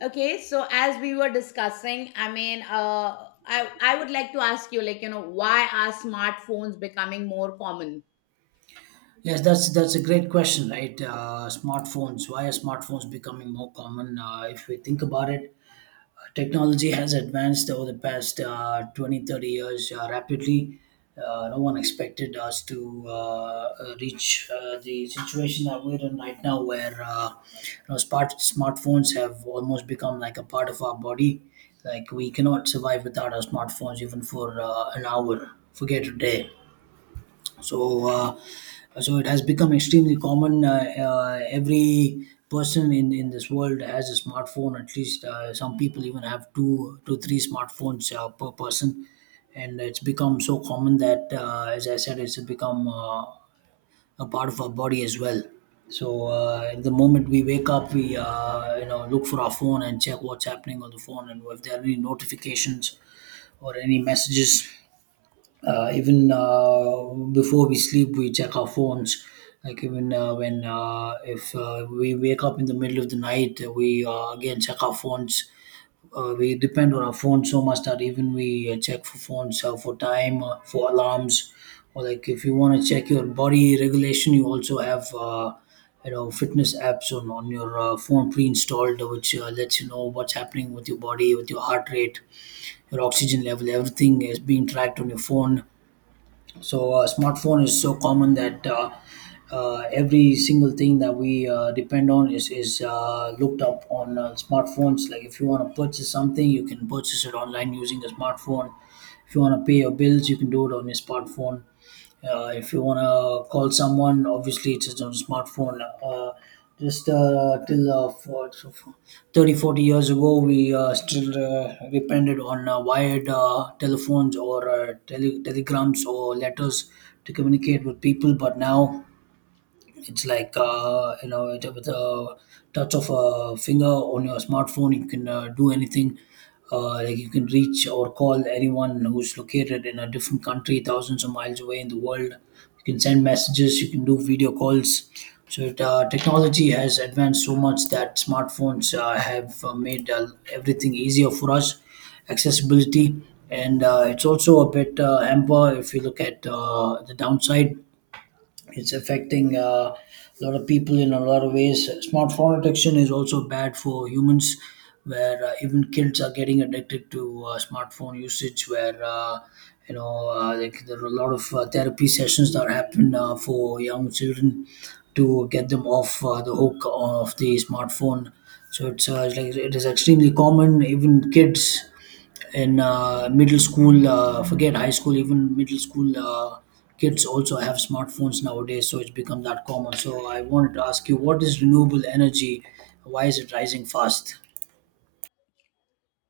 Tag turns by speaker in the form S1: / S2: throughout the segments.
S1: Okay, so as we were discussing, I would like to ask you, why are smartphones becoming more common?
S2: Yes, that's a great question, right? Smartphones. Why are smartphones becoming more common? If we think about it, technology has advanced over the past 20, 30 years rapidly. No one expected us to reach the situation that we're in right now, where smartphones have almost become like a part of our body. Like we cannot survive without our smartphones, even for an hour. Forget a day. So uh, so it has become extremely common. Every person in this world has a smartphone. At least some people even have two to three smartphones per person, and it's become so common that, as I said, it's become a part of our body as well. So the moment we wake up, we look for our phone and check what's happening on the phone and if there are any notifications or any messages. Even before we sleep, we check our phones. Like even uh, when uh, if uh, we wake up in the middle of the night, we again check our phones. We depend on our phones so much that even we check for phones for time, for alarms. Or like if you want to check your body regulation, you also have fitness apps on your phone pre-installed, which lets you know what's happening with your body, with your heart rate, your oxygen level. Everything is being tracked on your phone. So smartphone is so common that every single thing that we depend on is looked up on smartphones. Like if you want to purchase something, you can purchase it online using a smartphone. If you want to pay your bills, you can do it on your smartphone. If you want to call someone, obviously it's just on smartphone. Uh, just uh, till uh, for, so for 30 40 years ago, we still depended on wired telephones, or telegrams, or letters to communicate with people. But now it's like, with a touch of a finger on your smartphone, you can do anything. Like you can reach or call anyone who's located in a different country, thousands of miles away in the world. You can send messages. You can do video calls. Technology has advanced so much that smartphones have made everything easier for us, accessibility, and it's also a bit hamper if you look at the downside. It's affecting a lot of people in a lot of ways. Smartphone addiction is also bad for humans, where even kids are getting addicted to smartphone usage. Where like there are a lot of therapy sessions that happen for young children, to get them off the hook of the smartphone. So it's like it is extremely common. Even kids in middle school, forget high school, even middle school, kids also have smartphones nowadays. So it's become that common. So I wanted to ask you, what is renewable energy? Why is it rising fast?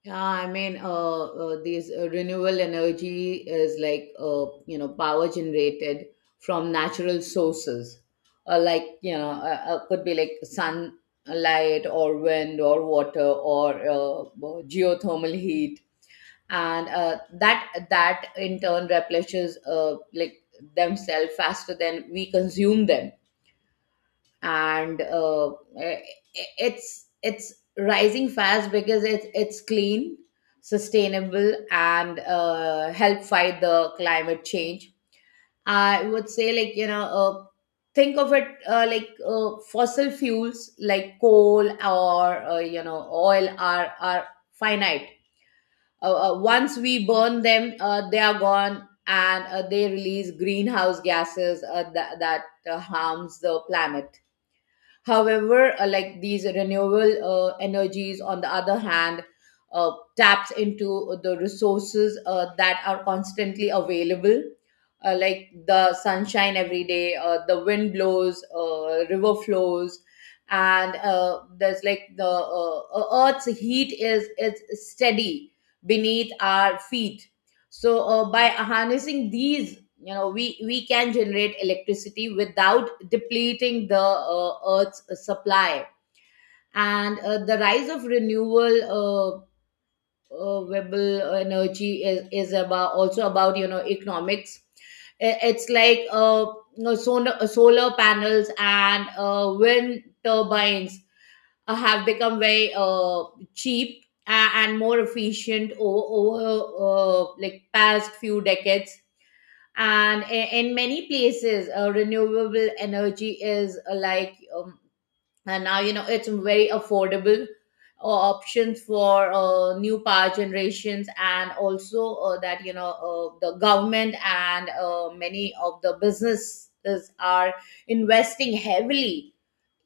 S1: These renewable energy is power generated from natural sources, could be like sunlight or wind or water or geothermal heat, and that in turn replenishes like themselves faster than we consume them. And i- it's rising fast because it's clean, sustainable, and help fight the climate change. I would say, think of it, like fossil fuels like coal or oil are finite. Once we burn them, they are gone, and they release greenhouse gases that harms the planet. However, like these renewable energies, on the other hand, taps into the resources that are constantly available, like the sunshine every day, the wind blows, river flows, and there's like the Earth's heat is steady beneath our feet. So by harnessing these, we can generate electricity without depleting the uh, earth's supply. And the rise of renewable renewable energy is about, also about, economics. It's like, solar panels and wind turbines have become very cheap and more efficient over like past few decades. And in many places, renewable energy is and now it's very affordable options for new power generations. And also, that you know the government and many of the businesses are investing heavily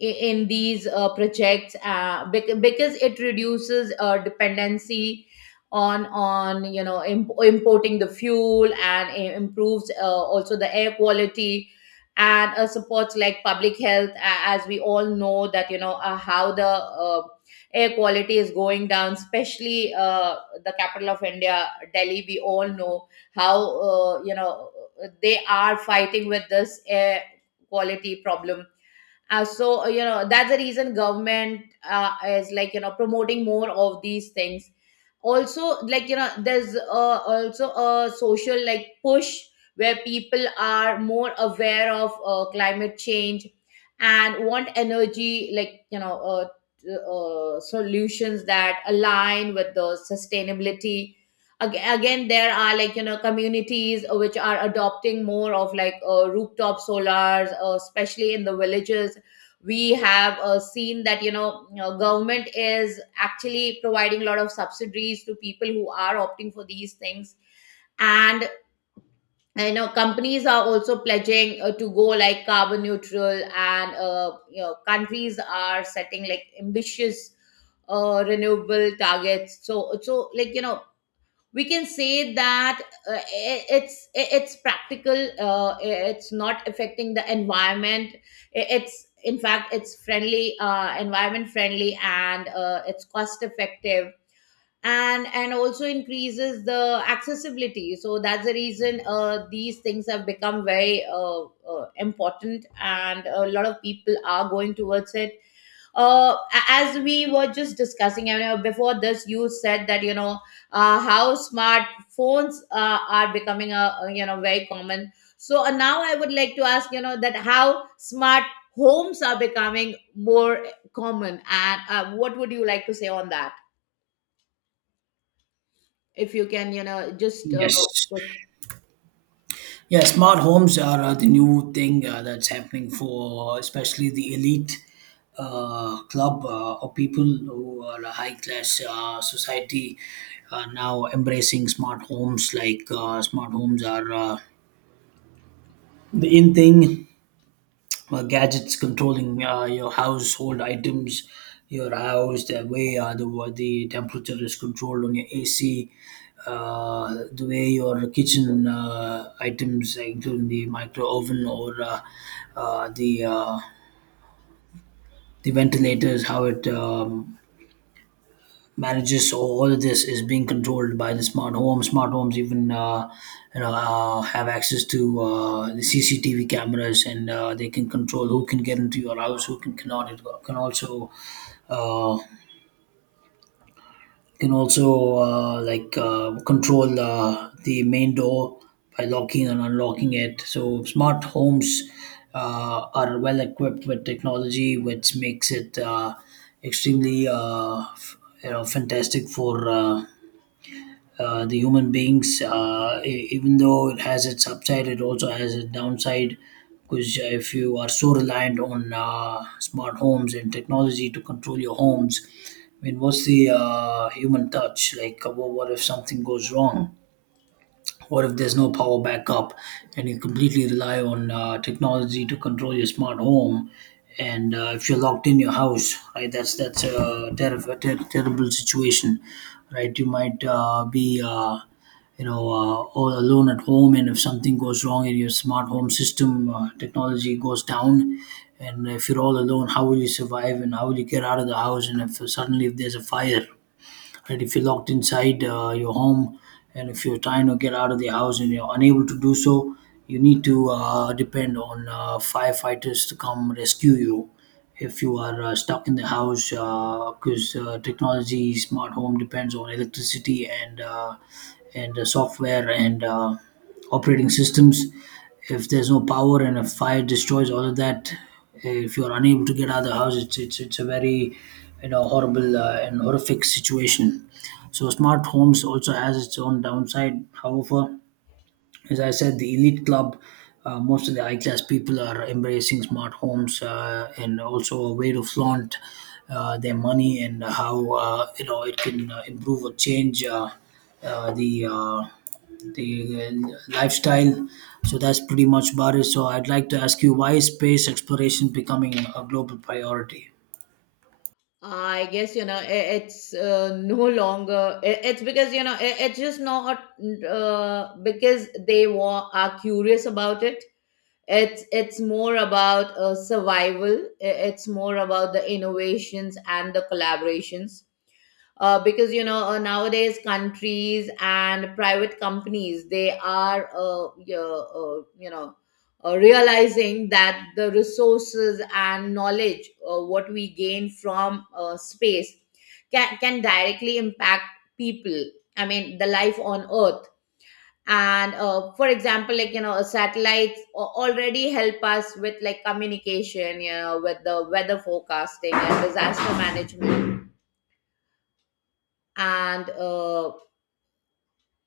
S1: in these projects, because it reduces dependency on importing the fuel, and improves also the air quality and supports like public health. As we all know that, how the uh, air quality is going down, especially the capital of India, Delhi. We all know how, they are fighting with this air quality problem. That's the reason government is, promoting more of these things. Also, there's also a social like push where people are more aware of climate change and want energy, solutions that align with the sustainability. Again, there are, communities which are adopting more of like rooftop solars, especially in the villages. We have seen that, government is actually providing a lot of subsidies to people who are opting for these things. And, companies are also pledging to go like carbon neutral, and, countries are setting like ambitious renewable targets. So, we can say that uh, i- it's it's practical, it's not affecting the environment. It's in fact, it's friendly, environment friendly, and it's cost effective, and also increases the accessibility. So that's the reason these things have become very important and a lot of people are going towards it. As we were just discussing, before this, you said that, how smartphones are becoming very common. So now I would like to ask, that how smart homes are becoming more common, and what would you like to say on that? If you can, you know, just
S2: Yes.
S1: put-
S2: Yeah, smart homes are the new thing that's happening for, especially the elite club, or people who are a high class society, now embracing smart homes. Like smart homes are the in thing. Gadgets controlling your household items, your house, the way the temperature is controlled on your AC, the way your kitchen items, including the micro oven, or uh, the uh, the ventilators, how it manages. So all of this is being controlled by the smart home. Smart homes even have access to the CCTV cameras, and they can control who can get into your house, who can cannot. It can also uh, control the main door by locking and unlocking it. So smart homes are well equipped with technology, which makes it extremely, fantastic for the human beings. Even though it has its upside, it also has a downside, because if you are so reliant on smart homes and technology to control your homes, I mean, what's the human touch? Like, what if something goes wrong? What if there's no power backup and you completely rely on technology to control your smart home? And if you're locked in your house, right, that's a terrible situation, right? You might be all alone at home, and if something goes wrong in your smart home system, technology goes down, and if you're all alone, how will you survive, and how will you get out of the house, and if suddenly if there's a fire, right, if you're locked inside your home, and if you're trying to get out of the house and you're unable to do so, you need to depend on firefighters to come rescue you. If you are stuck in the house because technology smart home depends on electricity, and software, and operating systems. If there's no power and a fire destroys all of that, if you're unable to get out of the house, it's a very, horrible and horrific situation. So smart homes also has its own downside. However, as I said, the elite club, most of the high class people, are embracing smart homes, and also a way to flaunt their money and how it can improve or change uh, the uh, the lifestyle. So that's pretty much about it. So I'd like to ask you, why is space exploration becoming a global priority?
S1: I guess, it's no longer. It's because, it's just not because they are curious about it. It's more about survival. It's more about the innovations and the collaborations, because, nowadays countries and private companies, they are realizing that the resources and knowledge what we gain from space can directly impact people. I mean, the life on Earth. And for example, satellites already help us with like communication, with the weather forecasting and disaster management. And uh,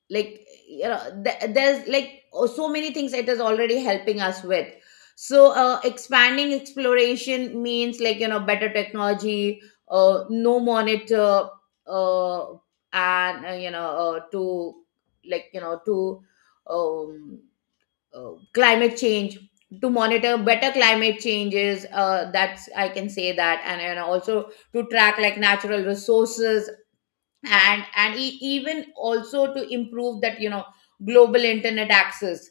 S1: like you know th- there's like, oh, so many things it is already helping us with. So expanding exploration means, better technology, no monitor, uh, and you know to like you know to um climate change to monitor better climate changes, that's, I can say that. And and, also to track like natural resources, and even also to improve that, global internet access.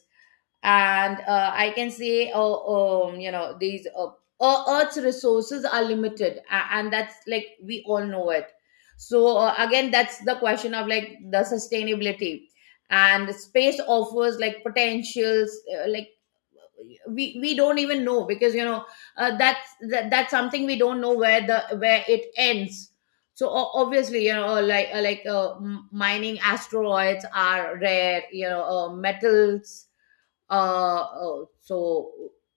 S1: And I can say, these earth's resources are limited and that's, like, we all know it. So again, that's the question of like the sustainability. And space offers like potentials, like we don't even know, because, that's something we don't know, where the, where it ends. So obviously, mining asteroids are rare, metals. Oh, so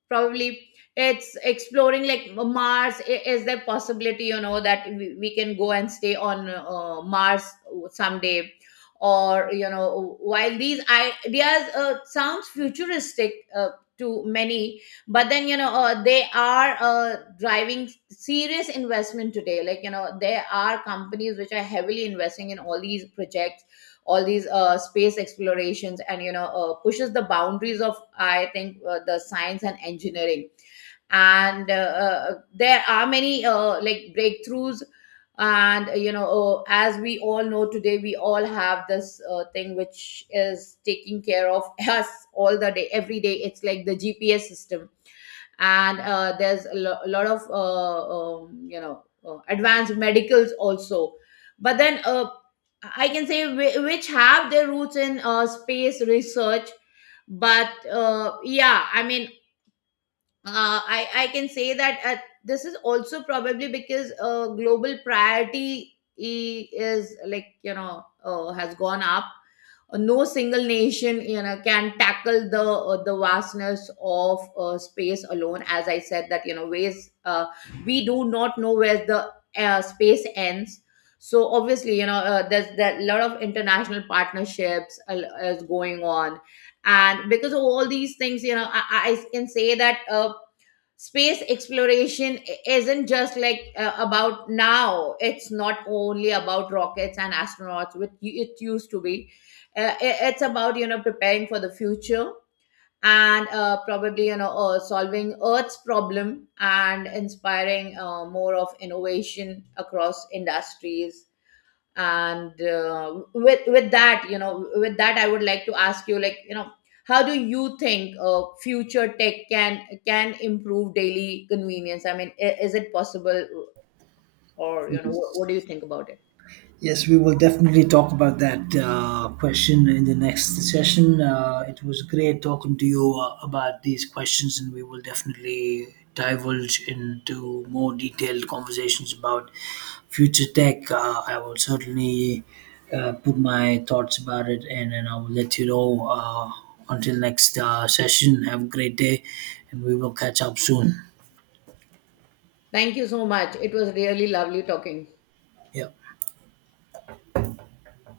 S1: probably it's exploring like Mars. Is there possibility, that we can go and stay on Mars someday? Or, while these ideas sounds futuristic to many, but then, they are driving serious investment today. There are companies which are heavily investing in all these projects, all these space explorations, and, pushes the boundaries of, I think, the science and engineering. And there are many, like, breakthroughs, and, as we all know, today we all have this thing which is taking care of us all the day, every day. It's like the GPS system. And there's a lot of advanced medicals also, but then, I can say which have their roots in space research. But yeah, I mean, I can say that this is also probably because, global priority, is, has gone up. No single nation, can tackle the, the vastness of space alone. As I said, that, you know ways we do not know where the space ends. So obviously, there a lot of international partnerships is going on. And because of all these things, I can say that space exploration isn't just like about, now it's not only about rockets and astronauts, which it used to be. It's about, preparing for the future, and probably, solving earth's problem and inspiring more of innovation across industries. And with that you know with that, I would like to ask you, like you know how do you think future tech can improve daily convenience? I mean, is it possible? Or, what do you think about it?
S2: Yes, we will definitely talk about that question in the next session. It was great talking to you about these questions, and we will definitely divulge into more detailed conversations about future tech. I will certainly put my thoughts about it, and I will let you know. Until next session, have a great day, and we will catch up soon.
S1: Thank you so much. It was really lovely talking.
S2: Yeah.